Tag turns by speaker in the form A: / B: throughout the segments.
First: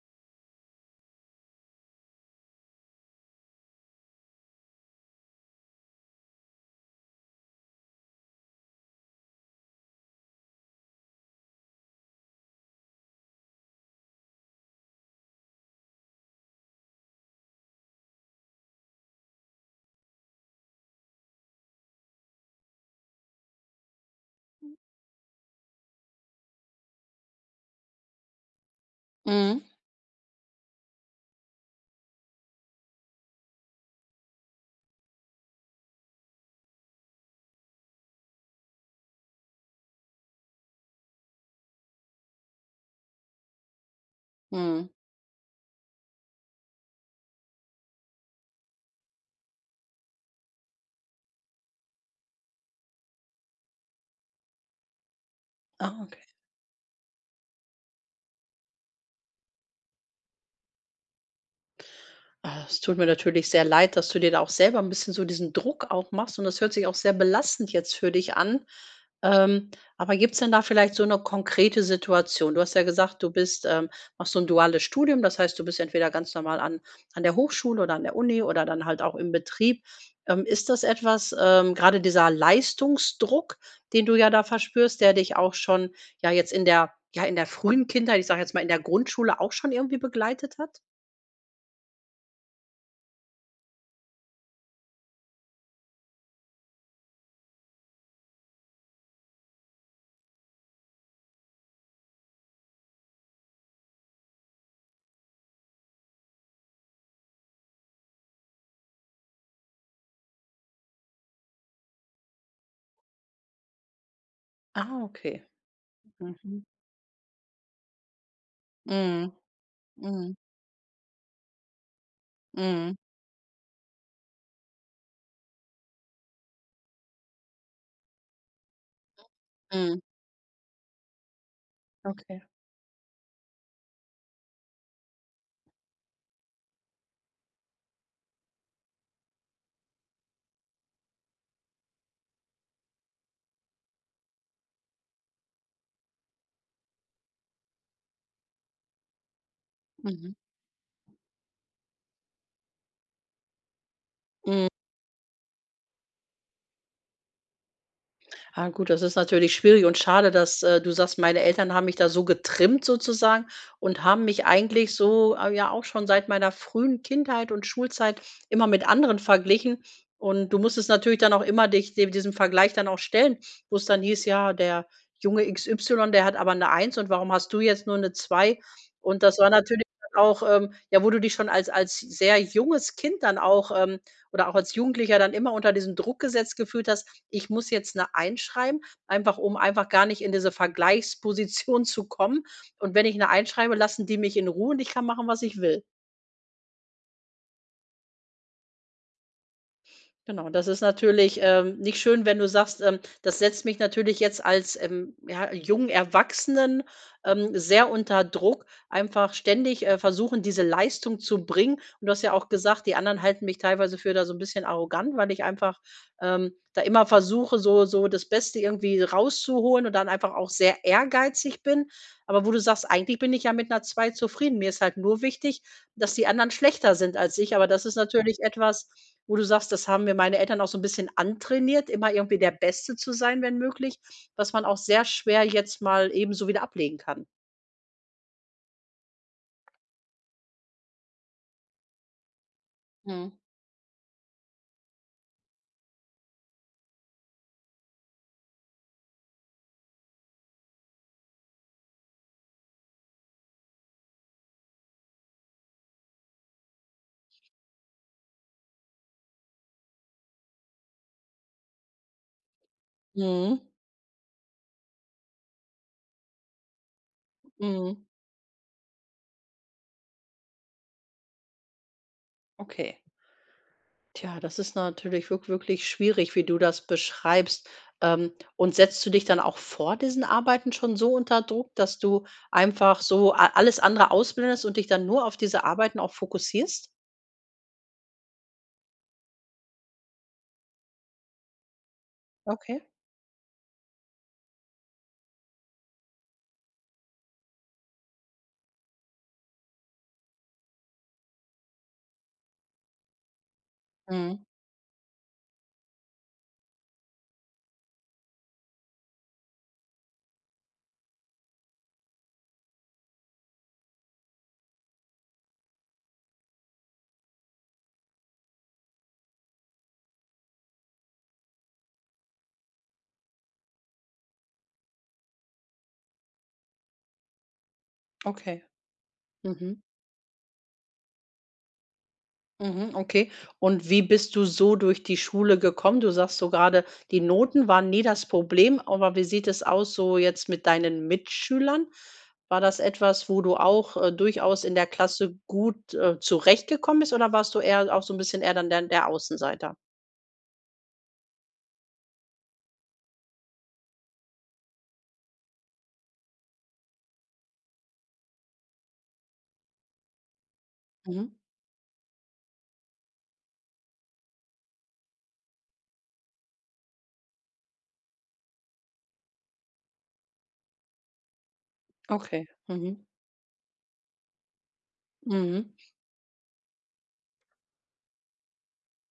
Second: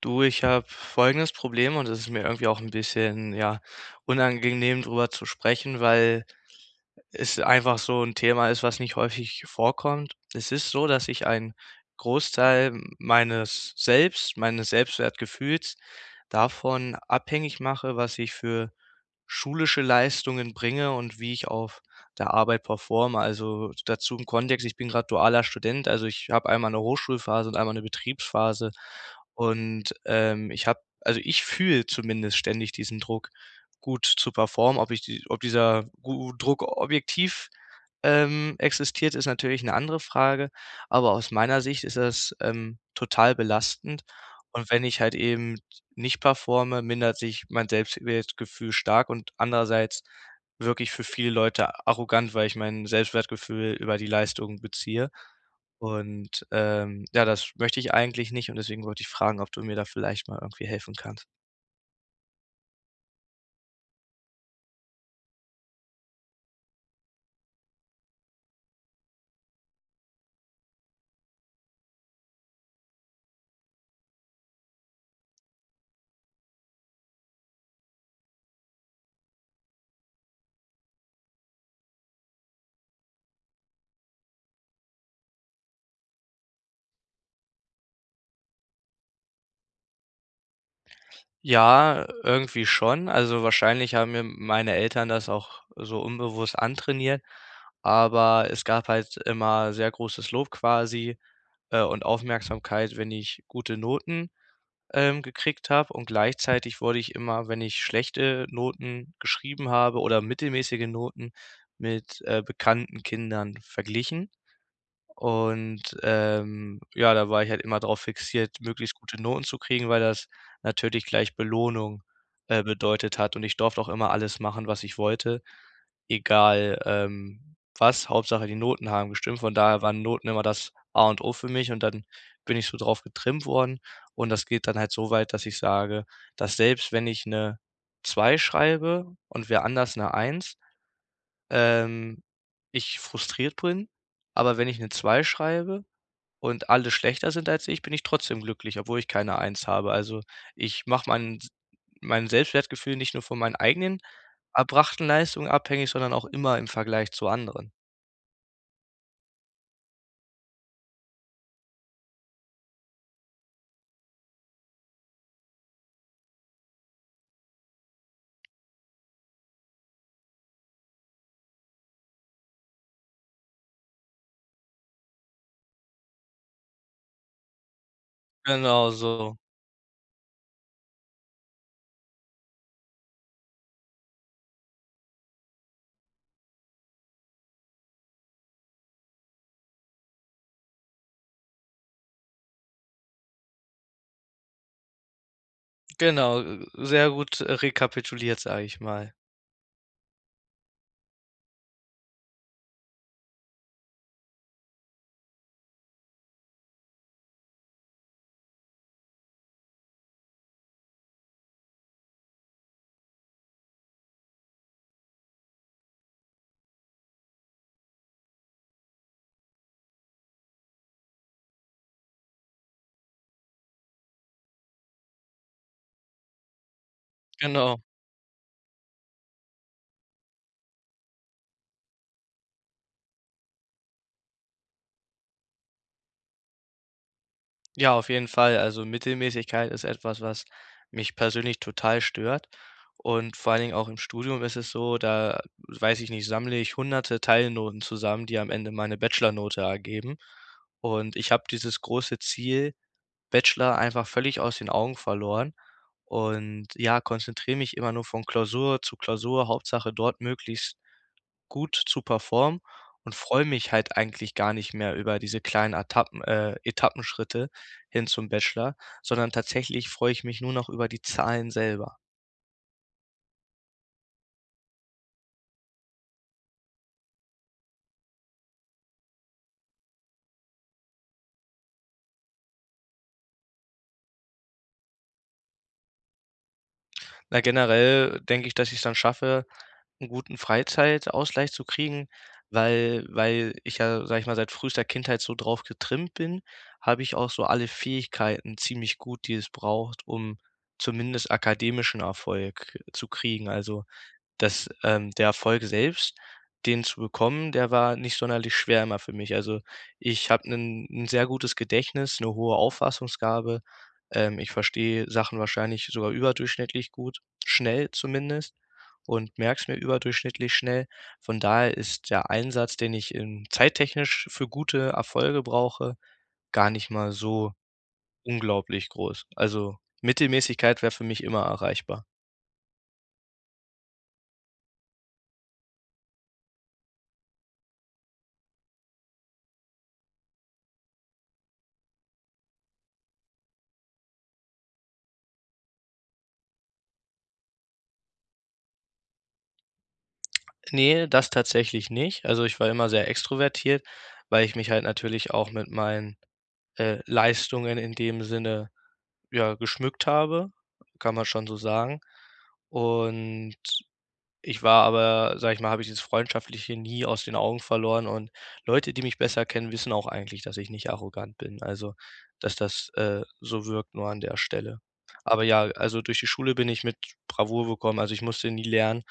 A: Du, ich habe folgendes Problem und es ist mir irgendwie auch ein bisschen, ja, unangenehm, drüber zu sprechen, weil es einfach so 'n Thema ist, was nicht häufig vorkommt. Es ist so, dass ich einen Großteil meines Selbstwertgefühls davon abhängig mache, was ich für schulische Leistungen bringe und wie ich auf der Arbeit performe. Also, dazu im Kontext, ich bin grad dualer Student, also, ich habe einmal 'ne Hochschulphase und einmal 'ne Betriebsphase
B: Mhm,
A: und, ich habe ich fühle zumindest ständig diesen Druck gut zu performen. Ob dieser gu Druck objektiv, existiert, ist natürlich eine andere Frage, aber aus meiner Sicht ist das, total belastend und wenn
B: mhm.
A: ich halt eben nicht performe, mindert sich mein Selbstwertgefühl stark und andererseits wirklich für viele Leute arrogant, weil ich mein Selbstwertgefühl über die Leistung beziehe
B: Ah,
A: und, ja, das möchte ich eigentlich nicht und deswegen wollte ich fragen, ob du mir da vielleicht mal irgendwie helfen kannst.
B: Ah, es tut mir natürlich sehr leid, dass du dir da auch selber ein bisschen so diesen Druck auch machst, und das hört sich auch sehr belastend jetzt für dich an. Ähm, aber gibt es denn da vielleicht so eine konkrete Situation? Du hast ja gesagt, du machst so ein duales Studium, das heißt, du bist entweder ganz normal an der Hochschule oder an der Uni oder dann halt auch im Betrieb. Ist das etwas, gerade dieser Leistungsdruck, den du ja da verspürst, der dich auch schon ja jetzt in der frühen Kindheit, ich sage jetzt mal in der Grundschule, auch schon irgendwie begleitet hat?
A: Ja, irgendwie schon. Also, wahrscheinlich haben mir meine Eltern das auch so unbewusst antrainiert, aber es gab halt immer sehr großes Lob quasi, und Aufmerksamkeit, wenn ich gute Noten, gekriegt habe und gleichzeitig wurde ich immer, wenn ich schlechte Noten geschrieben habe oder mittelmäßige Noten, mit, bekannten Kindern verglichen.
B: Ah, okay.
A: Und,
B: Mhm.
A: ja, da war ich halt immer drauf fixiert, möglichst gute
B: Mhm.
A: Noten zu kriegen, weil das
B: Mhm.
A: natürlich gleich Belohnung,
B: Mhm.
A: bedeutet hat. Und ich durfte auch immer alles machen, was ich wollte, egal, was, Hauptsache die Noten haben gestimmt. Von daher
B: Mhm.
A: waren Noten immer das A und O für mich und dann
B: Okay.
A: bin ich so drauf getrimmt worden. Und das geht dann halt so weit, dass ich sage, dass selbst wenn ich eine 2 schreibe und wer anders eine 1 ähm, ich frustriert bin, aber wenn ich eine 2 schreibe und alle schlechter sind als ich, bin ich trotzdem glücklich, obwohl ich keine 1 habe. Also,
B: Mhm.
A: ich mache mein Selbstwertgefühl nicht nur von meinen eigenen
B: Mhm.
A: erbrachten Leistungen abhängig, sondern auch immer im Vergleich zu anderen.
B: Ah, gut, das ist natürlich schwierig und schade, dass du sagst, meine Eltern haben mich da so getrimmt sozusagen und haben mich eigentlich so, ja, auch schon seit meiner frühen Kindheit und Schulzeit immer mit anderen verglichen. Und du musstest natürlich dann auch immer dich diesem Vergleich dann auch stellen, wo es dann hieß, ja, der Junge XY, der hat aber eine Eins, und warum hast du jetzt nur eine Zwei?
A: Genau
B: Und
A: so.
B: das war natürlich dann auch, ja, wo du dich schon als sehr junges Kind dann auch, oder auch als Jugendlicher, dann immer unter diesem Druck gesetzt gefühlt hast: „Ich muss jetzt eine einschreiben“, einfach um einfach gar nicht in diese Vergleichsposition zu kommen. Und wenn ich eine einschreibe, lassen die mich in Ruhe und ich kann machen, was ich will.
A: Genau, sehr gut rekapituliert, sage ich mal.
B: Genau, das ist natürlich, nicht schön, wenn du sagst, das setzt mich natürlich jetzt als, ja, jungen Erwachsenen, sehr unter Druck, einfach ständig, versuchen, diese Leistung zu bringen. Und du hast ja auch gesagt, die anderen halten mich teilweise für da so ein bisschen arrogant, weil ich einfach, da immer versuche, so das Beste irgendwie rauszuholen und dann einfach auch sehr ehrgeizig bin. Aber wo du sagst: „Eigentlich bin ich ja mit einer 2 zufrieden. Mir ist halt nur wichtig, dass die anderen schlechter sind als ich.“ Aber
A: Genau.
B: das ist natürlich etwas, wo du sagst, das haben mir meine Eltern auch so ein bisschen antrainiert, immer irgendwie der Beste zu sein, wenn möglich, was man auch sehr schwer jetzt mal eben so wieder ablegen kann.
A: Ja, auf jeden Fall. Also Mittelmäßigkeit ist etwas, was mich persönlich total stört. Und
B: Mhm.
A: vor allen Dingen auch im Studium ist es so, da weiß ich nicht, sammle ich hunderte Teilnoten zusammen, die am Ende meine Bachelornote ergeben. Und ich habe dieses große Ziel, Bachelor, einfach völlig aus den Augen verloren. Und ja, konzentriere mich immer nur von Klausur zu Klausur, Hauptsache dort möglichst gut zu performen und freue
B: Mhm,
A: mich halt eigentlich gar nicht mehr über diese kleinen Etappenschritte
B: mhm,
A: hin zum Bachelor, sondern tatsächlich freue ich mich nur noch über die Zahlen selber.
B: okay. Tja, das ist natürlich wirklich schwierig, wie du das beschreibst. Und setzt du dich dann auch vor diesen Arbeiten schon so unter Druck, dass du einfach so a alles andere ausblendest und dich dann nur auf diese Arbeiten auch fokussierst?
A: Na, generell denke ich, dass ich es dann schaffe, einen guten Freizeitausgleich zu kriegen,
B: Okay.
A: weil ich ja, sage ich mal, seit frühester Kindheit so drauf getrimmt bin, habe ich auch so alle Fähigkeiten ziemlich gut, die es braucht, um zumindest akademischen Erfolg zu kriegen. Also,
B: Mhm.
A: das der Erfolg selbst, den zu bekommen, der war nicht sonderlich schwer immer für mich. Also, ich habe ein 'n sehr gutes Gedächtnis, eine hohe Auffassungsgabe. Ich verstehe Sachen wahrscheinlich sogar überdurchschnittlich gut, schnell zumindest und merke es mir überdurchschnittlich schnell. Von daher ist der Einsatz, den ich, zeittechnisch für gute Erfolge brauche, gar nicht mal so
B: Okay.
A: unglaublich groß. Also,
B: Mhm.
A: Mittelmäßigkeit wäre für mich immer erreichbar.
B: Mhm, okay. Und wie bist du so durch die Schule gekommen? Du sagst so gerade, die Noten waren nie das Problem, aber wie sieht es aus so jetzt mit deinen Mitschülern? War das etwas, wo du auch durchaus in der Klasse gut zurechtgekommen bist, oder warst du eher auch so ein bisschen eher dann der Außenseiter?
A: Nee, das tatsächlich nicht. Also, ich war immer sehr extrovertiert, weil ich mich halt natürlich auch mit meinen, Leistungen in dem Sinne, ja, geschmückt habe, kann man
B: Mhm.
A: schon so sagen. Und ich war aber, sage ich mal habe ich dieses Freundschaftliche nie aus den Augen verloren und Leute, die mich besser kennen, wissen auch eigentlich, dass ich nicht arrogant bin, also,
B: Okay.
A: dass das,
B: Mhm.
A: so wirkt nur an der Stelle. Aber ja,
B: Mhm.
A: also, durch die Schule bin ich mit Bravour gekommen, also, ich musste nie lernen,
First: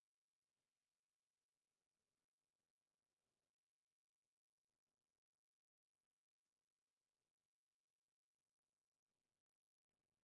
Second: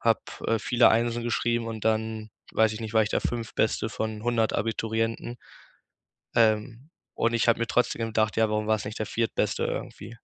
A: habe, viele Einsen geschrieben und dann, weiß ich nicht, war ich der fünftbeste von 100 Abiturienten, ähm, und ich habe mir trotzdem gedacht: „Ja, warum war es nicht der Viertbeste irgendwie?“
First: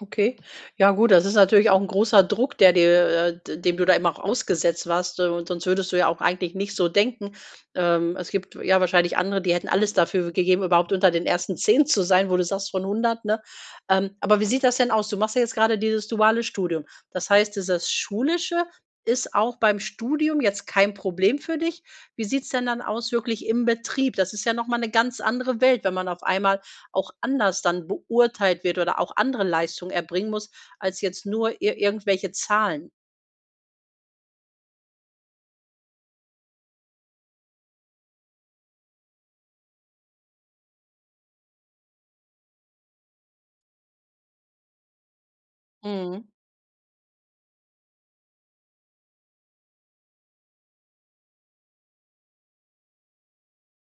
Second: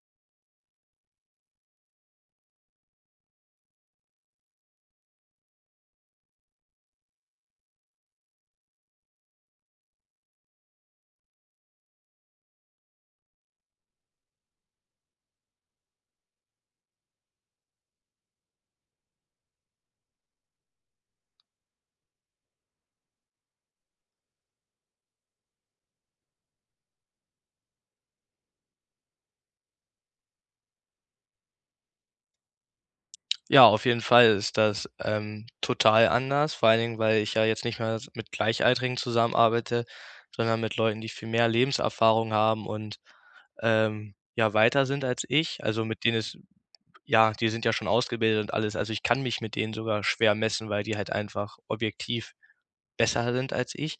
B: Okay. Ja gut, das ist natürlich auch ein großer Druck, der dir d dem du da immer auch ausgesetzt warst, und sonst würdest du ja auch eigentlich nicht so denken. Es gibt ja wahrscheinlich andere, die hätten alles dafür gegeben, überhaupt unter den ersten 10 zu sein, wo du sagst, von 100, ne? Aber wie sieht das denn aus? Du machst ja jetzt gerade dieses duale Studium. Das heißt, dieses Schulische ist auch beim Studium jetzt kein Problem für dich. Wie sieht's denn dann aus wirklich im Betrieb? Das ist ja noch mal 'ne ganz andere Welt, wenn man auf einmal auch anders dann beurteilt wird oder auch andere Leistungen erbringen muss, als jetzt nur ir irgendwelche Zahlen.
A: Ja, auf jeden Fall ist das, total anders, vor allen Dingen, weil ich ja jetzt nicht mehr s mit Gleichaltrigen zusammenarbeite, sondern mit Leuten, die viel mehr Lebenserfahrung haben und, ja, weiter sind als ich. Also, mit denen
B: Mhm,
A: ist ja, die sind ja schon ausgebildet und alles. Also, ich kann mich mit denen sogar schwer messen, weil die halt einfach objektiv besser sind als ich.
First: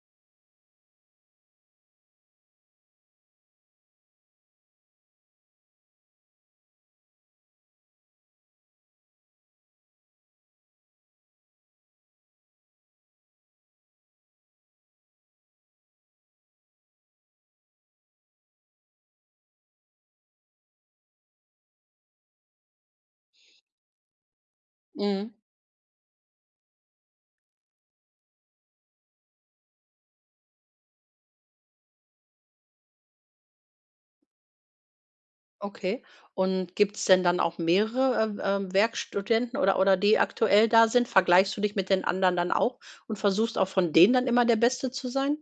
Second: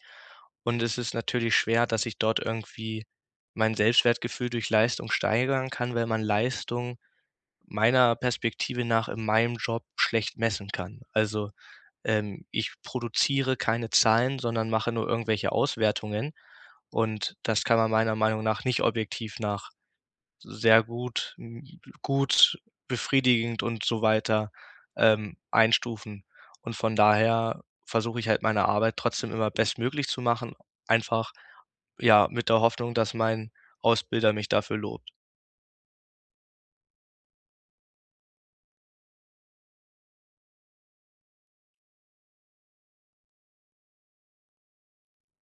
A: Und es ist natürlich schwer, dass ich dort irgendwie mein Selbstwertgefühl durch Leistung steigern kann, weil man Leistung meiner Perspektive nach in meinem Job schlecht messen kann. Also, ich produziere keine Zahlen, sondern mache nur irgendwelche Auswertungen und das kann man meiner Meinung nach nicht objektiv nach sehr gut hm, gut, befriedigend und so weiter,
B: mhm,
A: einstufen. Und von daher versuche ich halt meine Arbeit trotzdem immer bestmöglich zu machen, einfach, ja, mit der Hoffnung, dass mein Ausbilder mich dafür lobt.
B: okay. Und gibt's denn dann auch mehrere, Werkstudenten, oder die aktuell da sind? Vergleichst du dich mit den anderen dann auch und versuchst auch von denen dann immer der Beste zu sein?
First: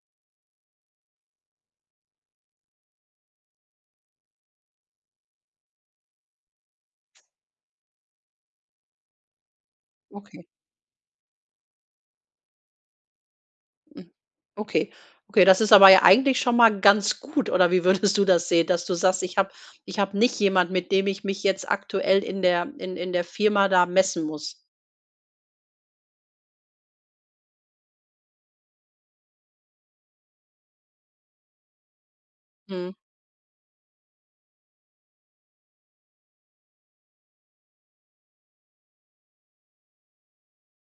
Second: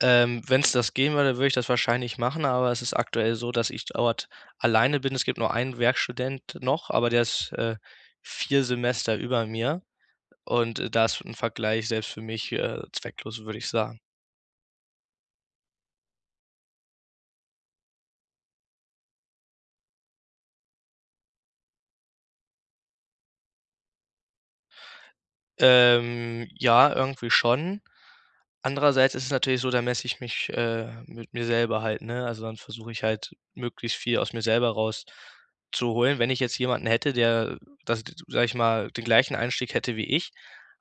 A: Wenn es das gehen würde, würde ich das wahrscheinlich machen, aber es ist aktuell so, dass ich dort alleine bin. Es gibt nur einen Werkstudent noch, aber der ist, 4 Semester über mir
B: Okay.
A: und, da ist 'n Vergleich selbst für mich, zwecklos, würde ich sagen.
B: Hm. Okay. Okay, das ist aber ja eigentlich schon mal ganz gut, oder wie würdest du das sehen, dass du sagst: „Ich habe nicht jemand, mit dem ich mich jetzt aktuell in der Firma da messen muss?“
A: Ja, irgendwie schon. Andererseits ist es natürlich so, da messe ich mich, mit mir selber halt, ne? Also, dann versuche
B: Mhm.
A: ich halt, möglichst viel aus mir selber rauszuholen. Wenn ich jetzt jemanden hätte, der das d sage ich mal, den gleichen Einstieg hätte wie ich,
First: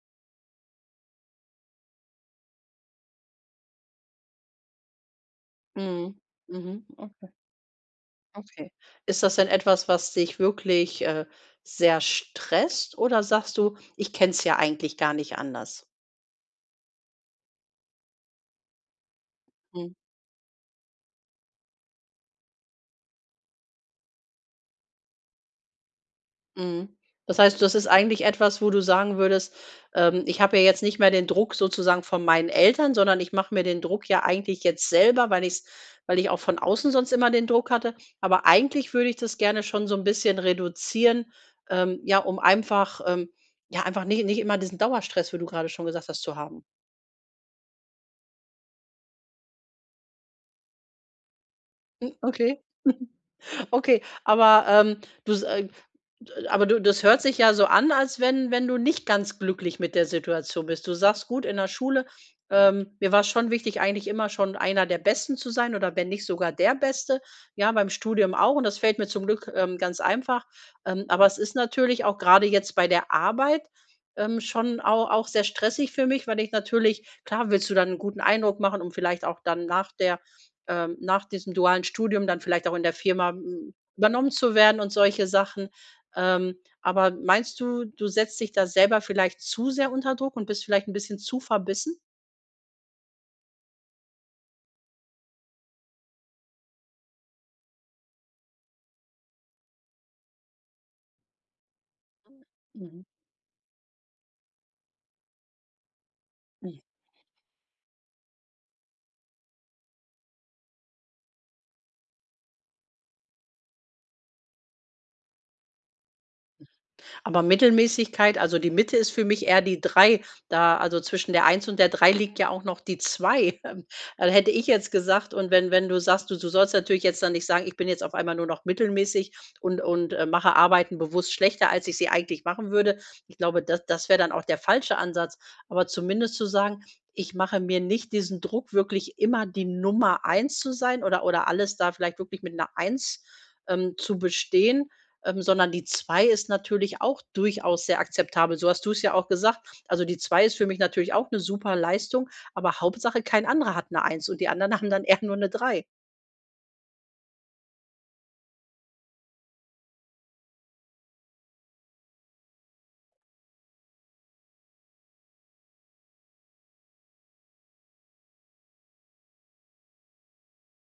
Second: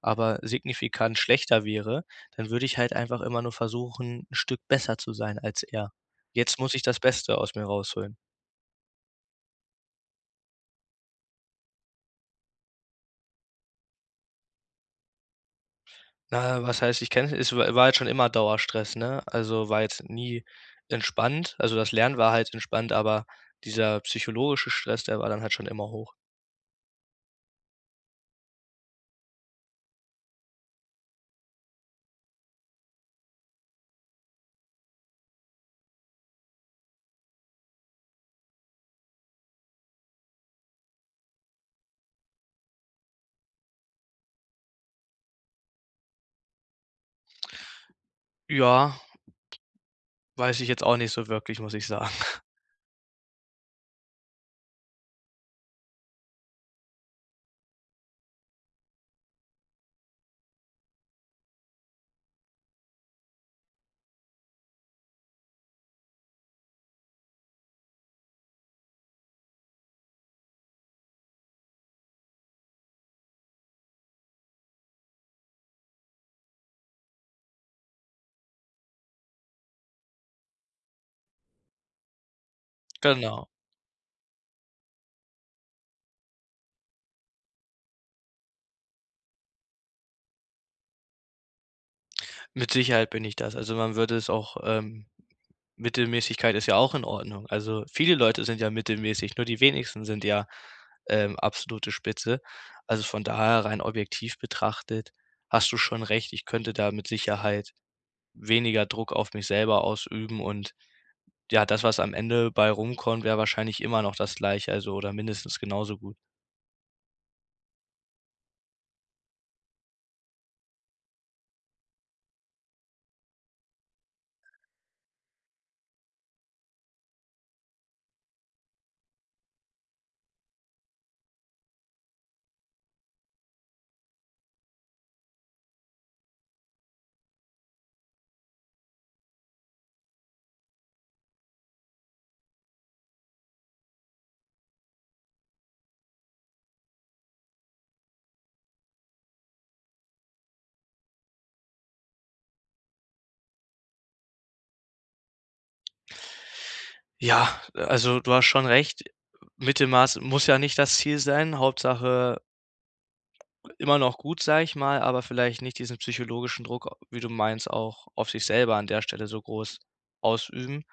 A: aber signifikant schlechter wäre, dann würde ich halt einfach immer nur versuchen, ein Stück besser zu sein als er.
B: Mhm.
A: Jetzt muss ich
B: Mhm.
A: das
B: Okay,
A: Beste aus mir rausholen.
B: okay. Ist das denn etwas, was dich wirklich, sehr stresst, oder sagst du: „Ich kenne es ja eigentlich gar nicht anders?“
A: Na, was heißt, ich kenne es war halt schon immer Dauerstress, ne? Also, war jetzt nie entspannt. Also, das Lernen war halt entspannt, aber dieser psychologische Stress, der war dann halt schon immer hoch.
B: Mhm. Das heißt, das ist eigentlich etwas, wo du sagen würdest, ich habe ja jetzt nicht mehr den Druck sozusagen von meinen Eltern, sondern ich mache mir den Druck ja eigentlich jetzt selber, weil ich's weil ich auch von außen sonst immer den Druck hatte. Aber eigentlich würde ich das gerne schon so ein bisschen reduzieren, ja, um einfach, ja, einfach nicht immer diesen Dauerstress, wie du gerade schon gesagt hast, zu haben.
A: Ja, weiß ich jetzt auch nicht so wirklich, muss ich sagen.
B: Okay, okay. Aber, du s aber du, das hört sich ja so an, als wenn du nicht ganz glücklich mit der Situation bist. Du sagst: „Gut, in der Schule, mir war's schon wichtig, eigentlich immer schon einer der Besten zu sein oder wenn nicht sogar der Beste.“ Ja, beim Studium auch, und das fällt mir zum Glück, ganz einfach. Aber es ist natürlich auch gerade jetzt bei der Arbeit, schon auch sehr stressig für mich, weil, ich natürlich klar willst du dann einen guten Eindruck machen, um vielleicht auch dann nach diesem dualen Studium dann vielleicht auch in der Firma,
A: Genau.
B: übernommen zu werden und solche Sachen. Ähm, aber meinst du, du setzt dich da selber vielleicht zu sehr unter Druck und bist vielleicht ein bisschen zu verbissen?
A: Mit Sicherheit bin ich das. Also, man würde es auch Mittelmäßigkeit ist ja auch in Ordnung. Also, viele Leute sind ja mittelmäßig, nur die wenigsten sind ja, absolute Spitze.
B: Mhm.
A: Also, von daher rein objektiv betrachtet hast du schon recht, ich könnte
B: Mhm.
A: da mit Sicherheit weniger Druck auf mich selber ausüben und ja, das, was am Ende bei rumkommt, wäre wahrscheinlich immer noch das Gleiche, also oder mindestens genauso gut.
B: Aber Mittelmäßigkeit, also die Mitte ist für mich eher die 3. Da, also zwischen der eins und der drei, liegt ja auch noch die 2. Ähm, Hätte ich jetzt gesagt, und wenn du sagst, du sollst natürlich jetzt dann nicht sagen: „Ich bin jetzt auf einmal nur noch mittelmäßig und mache Arbeiten bewusst schlechter, als ich sie eigentlich machen würde.“ Ich glaube, das wäre dann auch der falsche Ansatz. Aber zumindest zu sagen: „Ich mache mir nicht diesen Druck, wirklich immer die Nummer eins zu sein, oder alles da vielleicht wirklich mit einer eins, zu bestehen, sondern die 2 ist natürlich auch durchaus sehr akzeptabel. So hast du es ja auch gesagt. Also, die 2 ist für mich natürlich auch eine super Leistung, aber Hauptsache kein anderer hat eine Eins und die anderen haben dann eher nur eine drei.“
A: Ja, also du hast schon recht. Mittelmaß muss ja nicht das Ziel sein. Hauptsache immer noch gut, sage ich mal, aber vielleicht nicht diesen psychologischen Druck, wie du meinst, auch auf sich selber an der Stelle so groß ausüben.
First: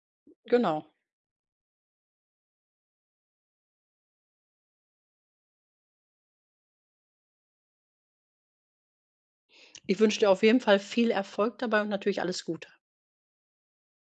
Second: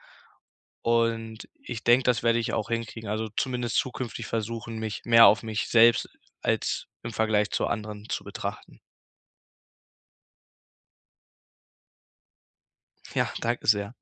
B: Genau.
A: Und ich denke, das werde ich auch hinkriegen. Also zumindest zukünftig versuchen, mich mehr auf mich selbst als im Vergleich zu anderen zu betrachten.
B: Ich wünsche dir auf jeden Fall viel Erfolg dabei und natürlich alles Gute.
A: Ja, danke sehr.